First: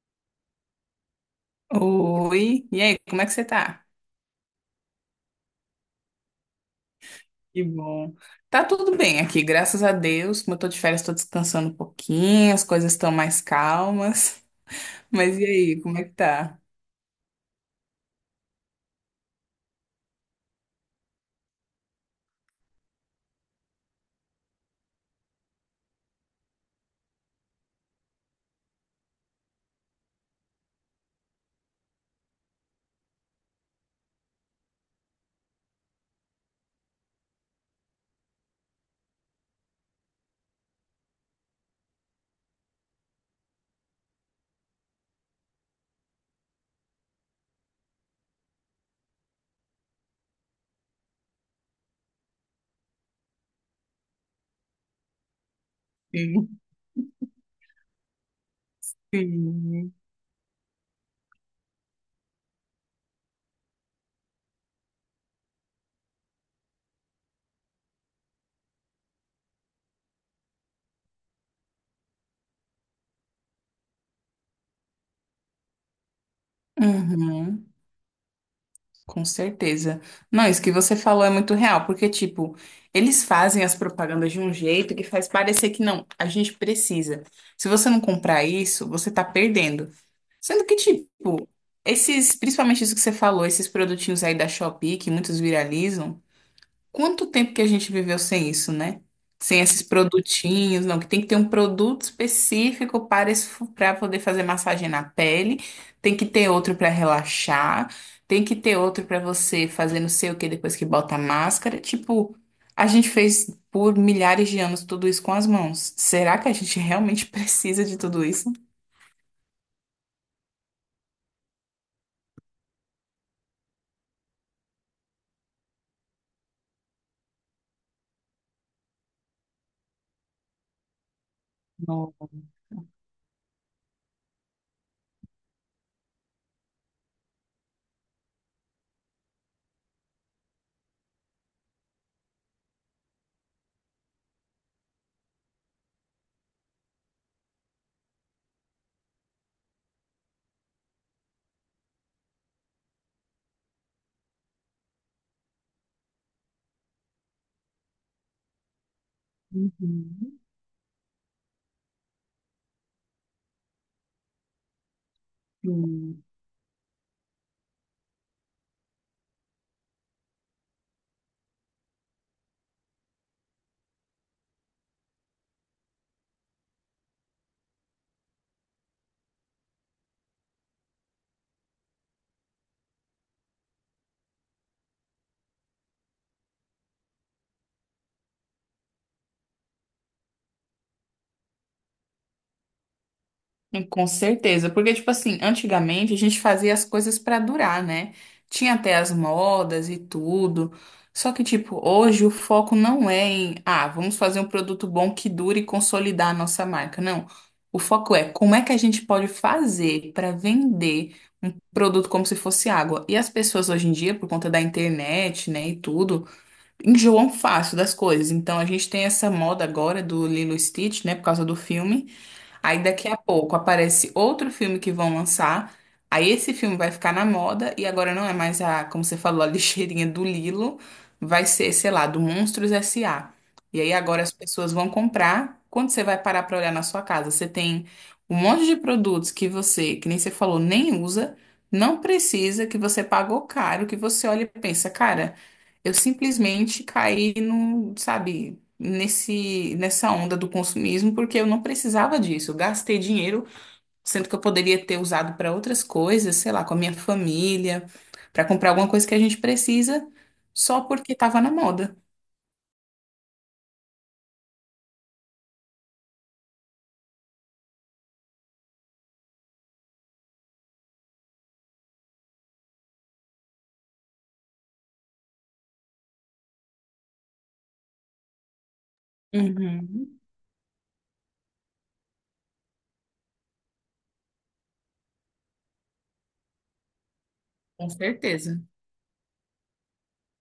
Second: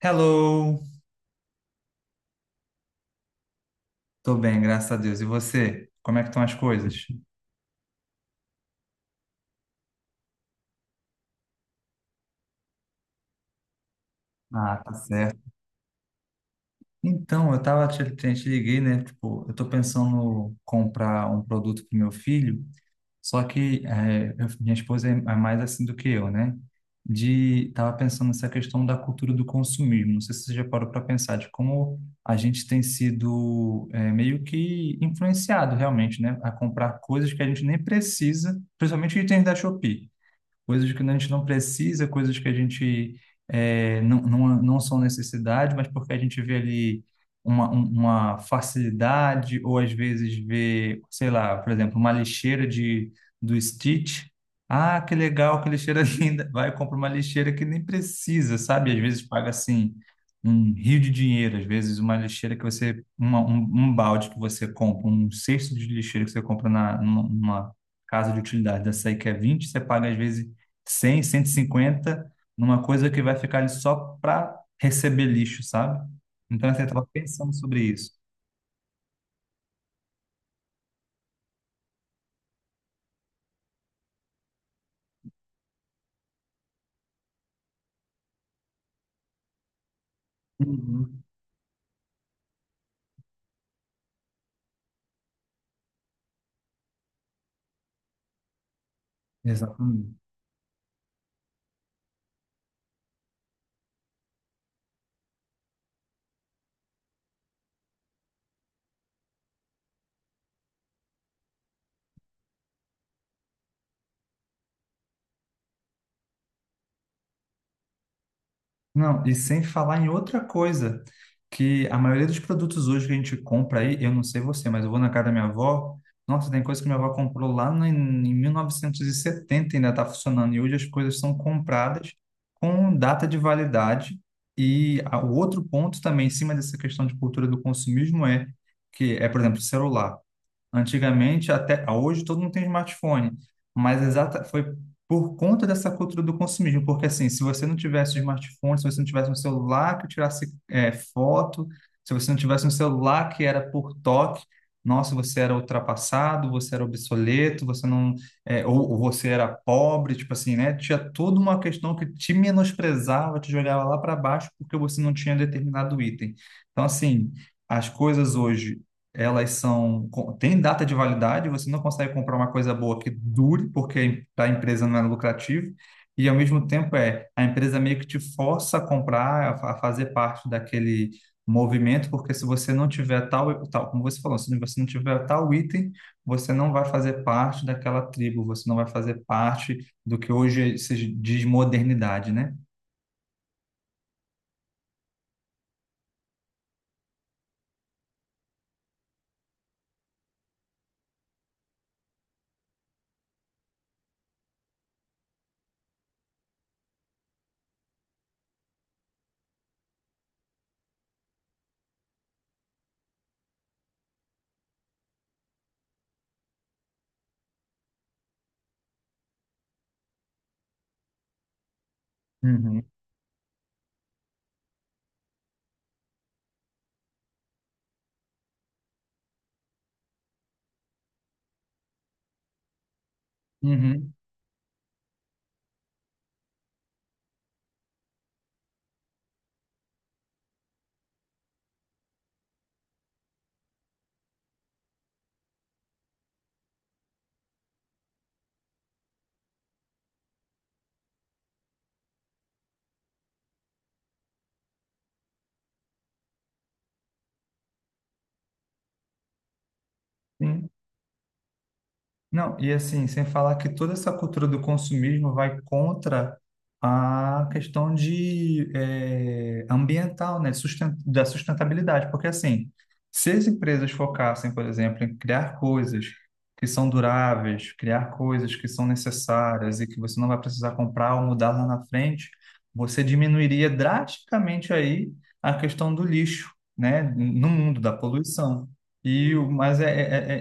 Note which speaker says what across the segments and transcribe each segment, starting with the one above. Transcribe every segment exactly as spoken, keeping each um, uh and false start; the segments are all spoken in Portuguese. Speaker 1: Hello!
Speaker 2: Oi, e aí, como é que você tá?
Speaker 1: Tô bem, graças a Deus. E você? Como é que estão as coisas?
Speaker 2: Que bom. Tá tudo bem aqui, graças a Deus. Como eu tô de férias, tô descansando um pouquinho, as coisas estão mais calmas.
Speaker 1: Ah, tá
Speaker 2: Mas e
Speaker 1: certo.
Speaker 2: aí, como é que tá?
Speaker 1: Então, eu tava te, te te liguei, né? Tipo, eu tô pensando comprar um produto pro meu filho, só que é, eu- minha esposa é é mais assim do que eu, né? De tava pensando nessa questão da cultura do consumismo. Não sei se você já parou para pensar de como a gente tem sido é, meio que influenciado realmente, né? A comprar coisas que a gente nem precisa, principalmente itens da Shopee. coisas que a gente não precisa, coisas que a gente é, não, não, não são necessidade, mas porque a gente vê ali uma, um- uma facilidade, ou às vezes vê, sei lá, por exemplo, uma lixeira de, do Stitch. Ah, que legal, que lixeira linda.
Speaker 2: Sim,
Speaker 1: Vai, compra uma lixeira que nem precisa, sabe? Às vezes paga
Speaker 2: sim.
Speaker 1: assim um rio de dinheiro, às vezes uma lixeira que você, uma, um, um balde que você compra, um cesto de lixeira que você compra na, numa, numa casa de utilidade dessa aí que é vinte, você paga às vezes cem, cento e cinquenta numa coisa que vai ficar ali só para receber lixo, sabe? Então, assim, eu estava pensando
Speaker 2: Uhum,
Speaker 1: sobre isso.
Speaker 2: com certeza. Não, isso que você falou é muito real, porque, tipo, eles fazem as propagandas de um jeito que faz parecer que não, a gente precisa. Se você não comprar isso, você tá perdendo. Sendo que,
Speaker 1: Uhum.
Speaker 2: tipo, esses, principalmente isso que você falou, esses produtinhos aí da Shopee que muitos viralizam, quanto tempo que a gente viveu sem isso, né? Sem esses
Speaker 1: Exatamente.
Speaker 2: produtinhos, não, que tem que ter um produto específico para esse, para poder fazer massagem na pele, tem que ter outro para relaxar, tem que ter outro para você fazer não sei o que depois que bota a máscara. Tipo, a gente fez por milhares de anos tudo isso com as mãos. Será que a gente realmente precisa de tudo isso?
Speaker 1: Não, e sem falar em outra coisa, que a maioria dos produtos hoje que a gente compra aí, eu não sei você, mas eu vou na casa da minha avó, nossa, tem coisa que minha avó comprou lá no, em mil novecentos e setenta e setenta e ainda está funcionando, e hoje as coisas são compradas
Speaker 2: Nossa.
Speaker 1: com data de validade. E a- o outro ponto também, em cima dessa questão de cultura do consumismo, é que é, por exemplo, celular. Antigamente, até hoje, todo mundo tem smartphone, mas exata foi por conta dessa cultura do consumismo, porque assim, se você não tivesse smartphone, se você não tivesse um celular que tirasse eh, foto, se você não tivesse um celular que era por toque, nossa, você era ultrapassado, você era obsoleto, você não, eh, ou, ou você era pobre, tipo
Speaker 2: Uhum.
Speaker 1: assim, né? Tinha toda uma questão que te menosprezava, te jogava lá para baixo porque você não tinha determinado
Speaker 2: Sim.
Speaker 1: item. Então, assim, as coisas hoje elas são com- têm data de validade, você não consegue comprar uma coisa boa que dure, porque para a empresa não é lucrativo, e ao mesmo tempo é a empresa meio que te força a comprar, a a fazer parte daquele movimento, porque se você não tiver tal, tal, como você falou, se você não tiver tal item, você não vai fazer parte daquela tribo, você não vai fazer parte do que hoje se diz modernidade, né?
Speaker 2: E com certeza, porque, tipo assim, antigamente a gente fazia as coisas pra durar, né? Tinha até as modas e tudo. Só que, tipo, hoje o foco não é em, ah, vamos fazer um produto bom que dure e consolidar a nossa marca. Não. O foco é como é que a gente pode fazer pra vender um produto como se fosse água. E as pessoas hoje em dia, por conta da internet, né, e tudo, enjoam fácil das coisas. Então a gente tem essa moda agora do Lilo e Stitch, né, por causa do filme. Aí
Speaker 1: Uhum.
Speaker 2: daqui a pouco aparece outro filme que vão lançar. Aí esse filme vai ficar na moda e agora não é mais a, como você falou, a lixeirinha do Lilo, vai ser, sei lá, do Monstros S A. E aí
Speaker 1: Uhum.
Speaker 2: agora as pessoas vão comprar. Quando você vai parar para olhar na sua casa, você tem um monte de produtos que você, que nem você falou, nem usa, não precisa, que você pagou caro, que você olha e pensa, cara, eu simplesmente caí no, sabe, nesse, nessa onda do consumismo, porque eu não precisava disso. Eu gastei dinheiro, sendo que eu poderia ter usado para outras coisas, sei lá, com a minha família, para comprar alguma coisa que a gente precisa,
Speaker 1: Sim.
Speaker 2: só porque estava na moda.
Speaker 1: Não, e assim, sem falar que toda essa cultura do consumismo vai contra a questão de eh, ambiental, né, susten- da sustentabilidade, porque assim, se as empresas focassem, por exemplo, em criar coisas que são duráveis, criar coisas que são necessárias e que
Speaker 2: Uhum.
Speaker 1: você não vai precisar comprar ou mudar lá na frente, você diminuiria drasticamente aí a questão do lixo, né, no mundo
Speaker 2: Com
Speaker 1: da
Speaker 2: certeza.
Speaker 1: poluição. E o, mas é,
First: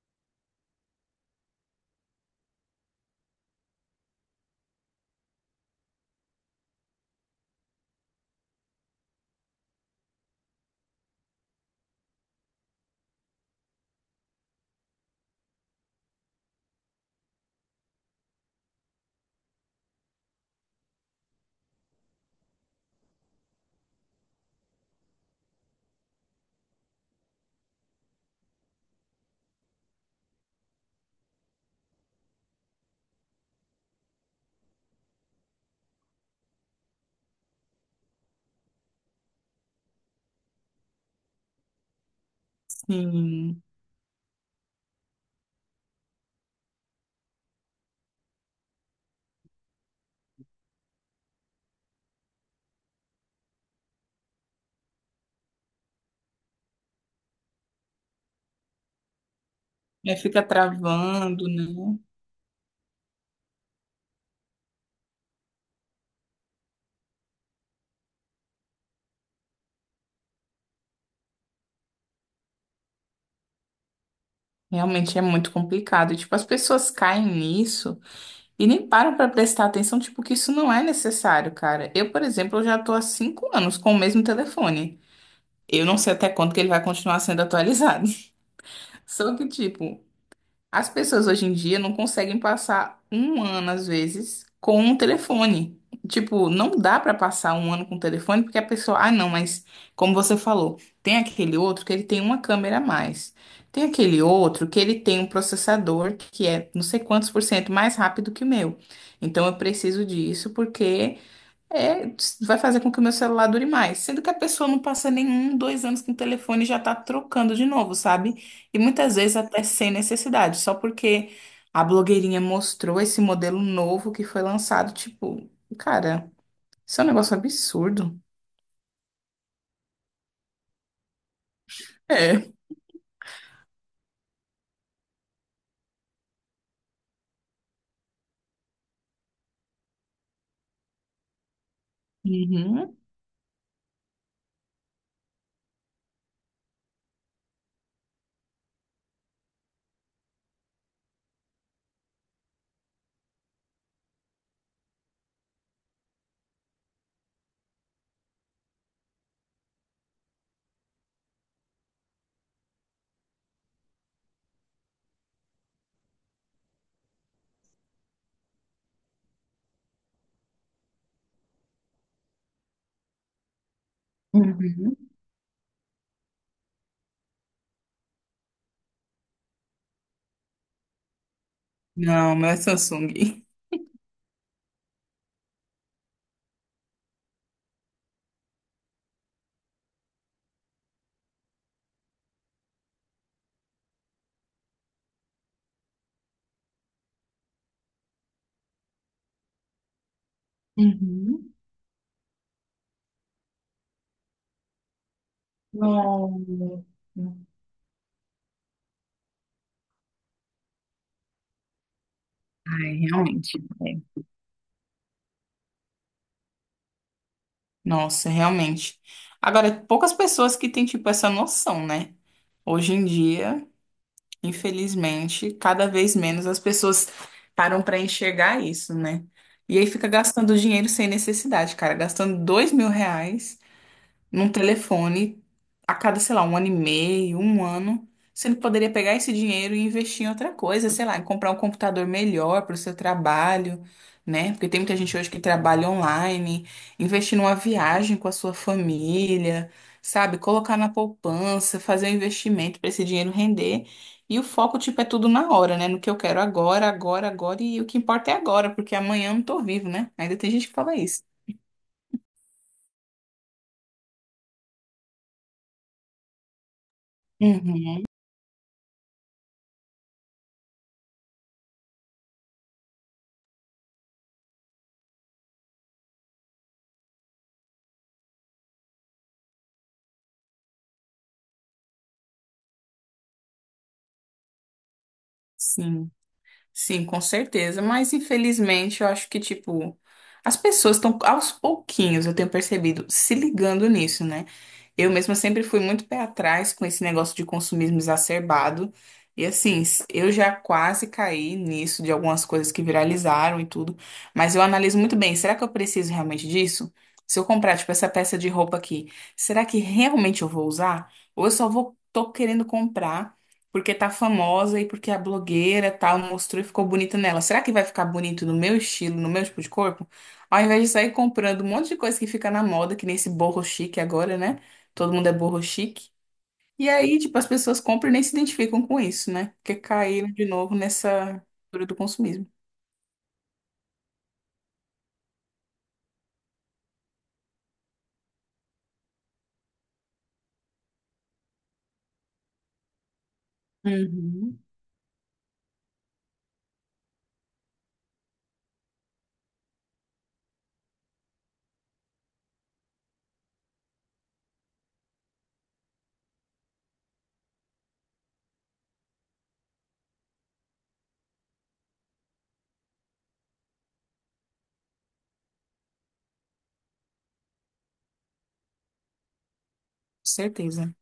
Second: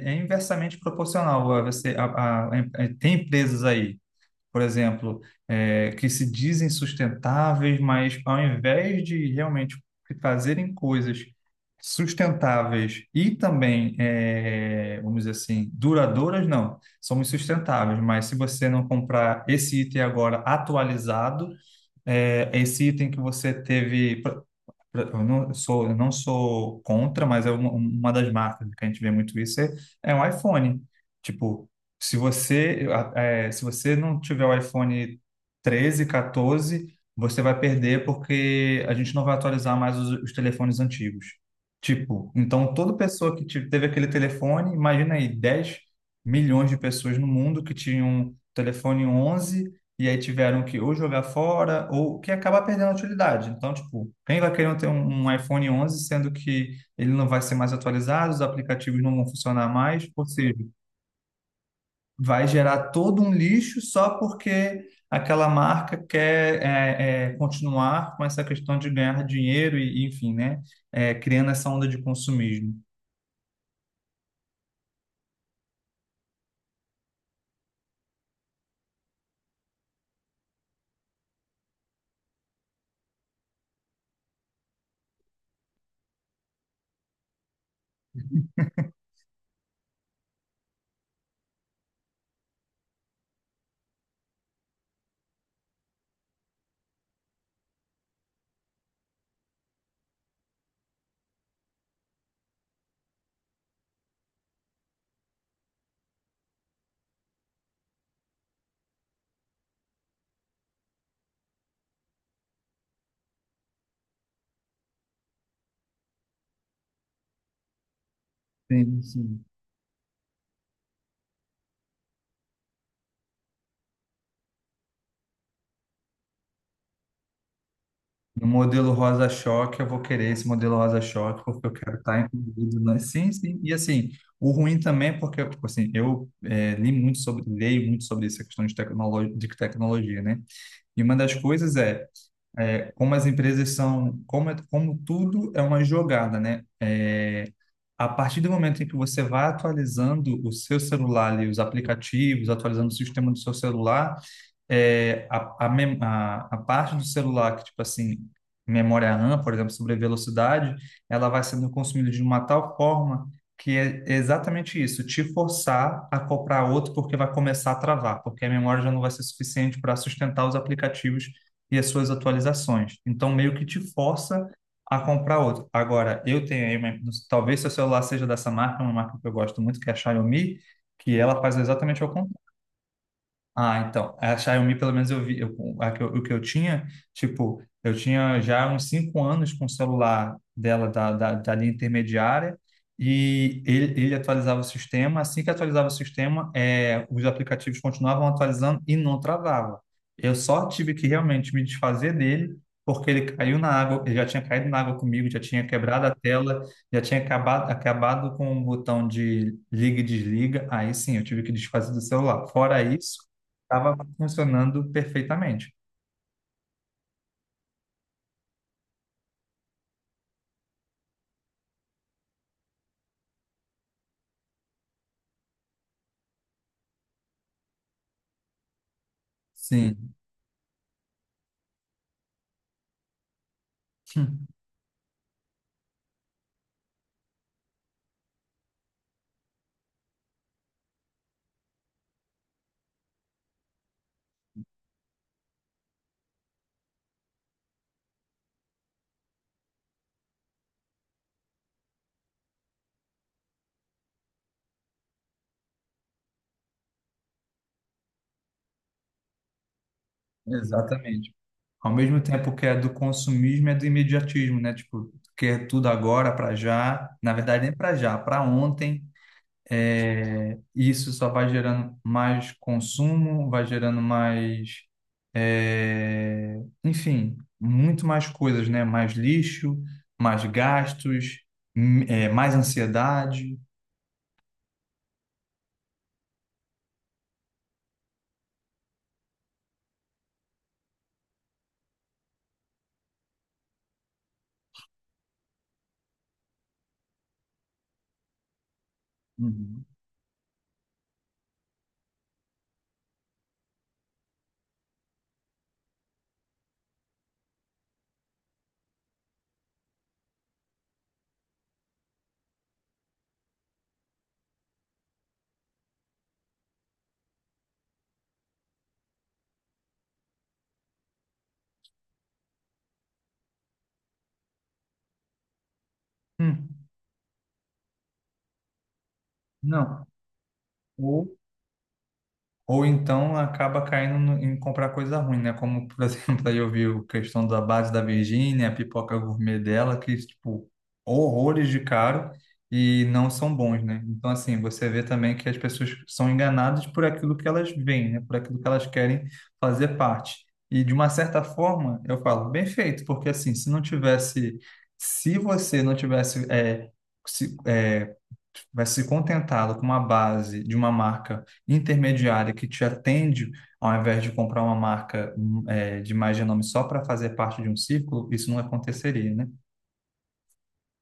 Speaker 1: é, é é inversamente proporcional. Ah, Você, a, a- a- tem empresas aí, por exemplo, é, que se dizem sustentáveis, mas ao invés de realmente fazerem coisas sustentáveis e também, é, vamos dizer assim, duradouras, não. Somos sustentáveis, mas se você não comprar esse item agora atualizado, é, é esse item que você teve. Eu não sou, eu não sou contra, mas é uma, uma das marcas que a gente vê muito isso, é, é o iPhone. Tipo, se você, é, se você não tiver o iPhone treze quatorze, você vai perder porque a gente não vai atualizar mais os, os telefones antigos. Tipo, então toda pessoa que
Speaker 2: Sim.
Speaker 1: te- teve aquele telefone, imagina aí, dez milhões de pessoas no mundo que tinham telefone onze e aí tiveram que ou jogar fora ou que acabar perdendo a utilidade. Então, tipo, quem vai querer ter um, um iPhone onze, sendo que ele não vai ser mais atualizado, os aplicativos não vão funcionar mais,
Speaker 2: Aí
Speaker 1: ou
Speaker 2: fica
Speaker 1: seja,
Speaker 2: travando, né?
Speaker 1: vai gerar todo um lixo só porque aquela marca quer é, é, continuar com essa questão de ganhar dinheiro e, enfim, né, é, criando essa onda de consumismo.
Speaker 2: Realmente é muito complicado. Tipo, as pessoas caem nisso e nem param pra prestar atenção, tipo, que isso não é necessário, cara. Eu, por exemplo, eu já tô há cinco anos com o mesmo telefone. Eu não sei até quando que ele vai continuar sendo atualizado. Só que, tipo, as pessoas hoje em dia não conseguem passar um ano, às vezes, com um telefone. Tipo, não dá pra passar um ano com o telefone, porque a pessoa, ah, não, mas como você falou, tem aquele outro que ele tem uma câmera a mais. Tem aquele outro que ele tem um processador que é não sei quantos por cento mais rápido que o meu. Então eu preciso disso porque é, vai fazer com que o meu celular dure mais. Sendo que a pessoa não passa nenhum, dois anos com o telefone e já tá trocando de novo, sabe? E
Speaker 1: Sim,
Speaker 2: muitas vezes
Speaker 1: sim.
Speaker 2: até sem necessidade, só porque a blogueirinha mostrou esse modelo novo que foi lançado. Tipo, cara, isso é um negócio absurdo.
Speaker 1: No modelo rosa-choque, eu vou querer esse modelo rosa-choque, porque eu quero estar
Speaker 2: É.
Speaker 1: incluído. Né? Sim, sim. E assim, o ruim também é porque, tipo assim, eu eh, li muito sobre, leio muito sobre essa questão de, tecnolo de tecnologia, né? E uma das coisas é, eh,
Speaker 2: Uhum.
Speaker 1: como as empresas são, como, é- como tudo é uma jogada, né? Eh, a partir do momento em que você vai atualizando o seu celular ali, os aplicativos, atualizando o sistema do seu celular, é, a, a, mem- a, a parte do celular que, tipo assim, memória RAM, por exemplo, sobre velocidade, ela vai sendo consumida de uma tal forma que é exatamente isso, te forçar a comprar outro porque vai começar a travar, porque a memória já não vai ser suficiente para sustentar os aplicativos e as suas atualizações. Então, meio que te força
Speaker 2: Uhum.
Speaker 1: a comprar outro. Agora, eu tenho aí, uma- talvez seu celular seja dessa marca, uma marca que eu gosto muito, que é a Xiaomi, que ela faz exatamente o
Speaker 2: Não, não é Samsung.
Speaker 1: ah, então, a Xiaomi, pelo menos eu vi, eu, a que eu- o que eu tinha, tipo, eu tinha já uns cinco anos com o celular dela da, da, da linha intermediária e ele, ele atualizava o sistema. Assim que atualizava o sistema, é, os aplicativos continuavam atualizando e não travava. Eu só tive que realmente
Speaker 2: Uhum.
Speaker 1: me desfazer dele porque ele caiu na água, ele já tinha caído na água comigo, já tinha quebrado a
Speaker 2: Não.
Speaker 1: tela, já tinha acabado, acabado com o botão de liga e desliga. Aí sim, eu tive que desfazer do celular. Fora
Speaker 2: Ai,
Speaker 1: isso
Speaker 2: realmente.
Speaker 1: estava funcionando perfeitamente.
Speaker 2: Nossa, realmente. Agora, poucas pessoas que têm, tipo, essa noção, né? Hoje em dia, infelizmente, cada vez menos as pessoas param pra enxergar isso, né? E aí fica
Speaker 1: Sim,
Speaker 2: gastando dinheiro sem necessidade, cara. Gastando dois mil reais num telefone a cada, sei lá, um ano e meio, um ano, sendo que poderia pegar esse dinheiro e investir em outra coisa, sei lá, em comprar um computador melhor para o seu trabalho, né? Porque tem muita gente hoje que trabalha online, investir numa viagem com a sua família, sabe? Colocar na poupança, fazer um investimento para esse dinheiro render. E o foco, tipo, é tudo na hora, né? No que eu quero agora, agora, agora, e o que importa é agora, porque amanhã eu não tô vivo, né? Ainda tem gente que fala isso.
Speaker 1: exatamente. Ao mesmo tempo que é do consumismo, é do imediatismo, né? Tipo, quer tudo agora, para já. Na verdade, nem para
Speaker 2: Uhum,
Speaker 1: já, para ontem. É, isso só vai gerando mais consumo, vai gerando mais, é, enfim, muito mais coisas, né? Mais lixo, mais gastos, hum, é, mais ansiedade.
Speaker 2: sim. Sim, com certeza. Mas infelizmente eu acho que, tipo, as pessoas estão aos pouquinhos, eu tenho percebido, se ligando nisso, né? Eu mesma sempre fui muito pé atrás com esse negócio de consumismo exacerbado. E assim,
Speaker 1: Uhum.
Speaker 2: s- eu já quase caí nisso de algumas coisas que viralizaram e tudo. Mas eu analiso muito bem, será que eu preciso realmente disso? Se eu comprar, tipo, essa peça de roupa aqui, será que realmente eu vou usar? Ou eu só vou, tô querendo comprar? Porque tá famosa e porque a blogueira tal mostrou e ficou bonita nela. Será que vai ficar bonito no meu estilo, no meu tipo de corpo? Ao invés de sair comprando um monte de coisa que fica na moda, que nem esse boho chique agora, né? Todo mundo é boho chique.
Speaker 1: Hum,
Speaker 2: E aí, tipo, as pessoas compram e nem se identificam com isso, né? Porque
Speaker 1: Não.
Speaker 2: caíram de novo nessa cultura do consumismo.
Speaker 1: Ou então acaba caindo no- em comprar coisa ruim, né? Como, por exemplo, aí eu vi a questão da base da Virgínia, a pipoca gourmet dela, que, tipo, horrores de caro e não são bons, né? Então, assim,
Speaker 2: Uhum.
Speaker 1: você vê também que as pessoas são enganadas por aquilo que elas veem, né? Por aquilo que elas querem fazer parte. E, de uma certa forma, eu falo, bem feito, porque, assim, se não tivesse. Se você não tivesse. é, vai se contentado com uma base de uma marca intermediária que te atende, ao invés de comprar uma marca hum, eh, de mais renome só para fazer parte de um círculo, isso não aconteceria, né?
Speaker 2: Certeza,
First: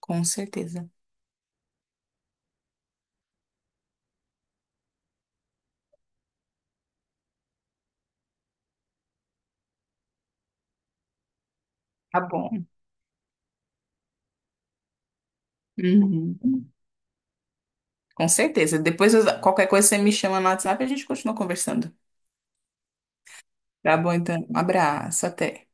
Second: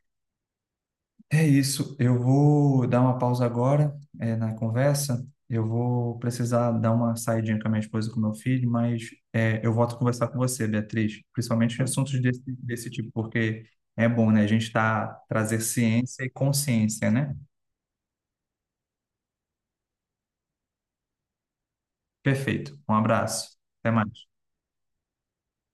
Speaker 2: com certeza.
Speaker 1: É isso. Eu vou dar uma pausa agora, eh, na conversa. Eu vou precisar dar uma saidinha com a minha esposa e com o meu filho, mas eh, eu volto a conversar com você, Beatriz, principalmente em assuntos
Speaker 2: Tá
Speaker 1: desse,
Speaker 2: bom.
Speaker 1: desse tipo, porque é bom, né? A gente tá trazer ciência e
Speaker 2: Uhum.
Speaker 1: consciência, né?
Speaker 2: Com certeza. Depois, eu- qualquer coisa, você me chama no WhatsApp e a gente continua conversando.
Speaker 1: Perfeito. Um abraço. Até
Speaker 2: Tá bom,
Speaker 1: mais.
Speaker 2: então. Um abraço, até.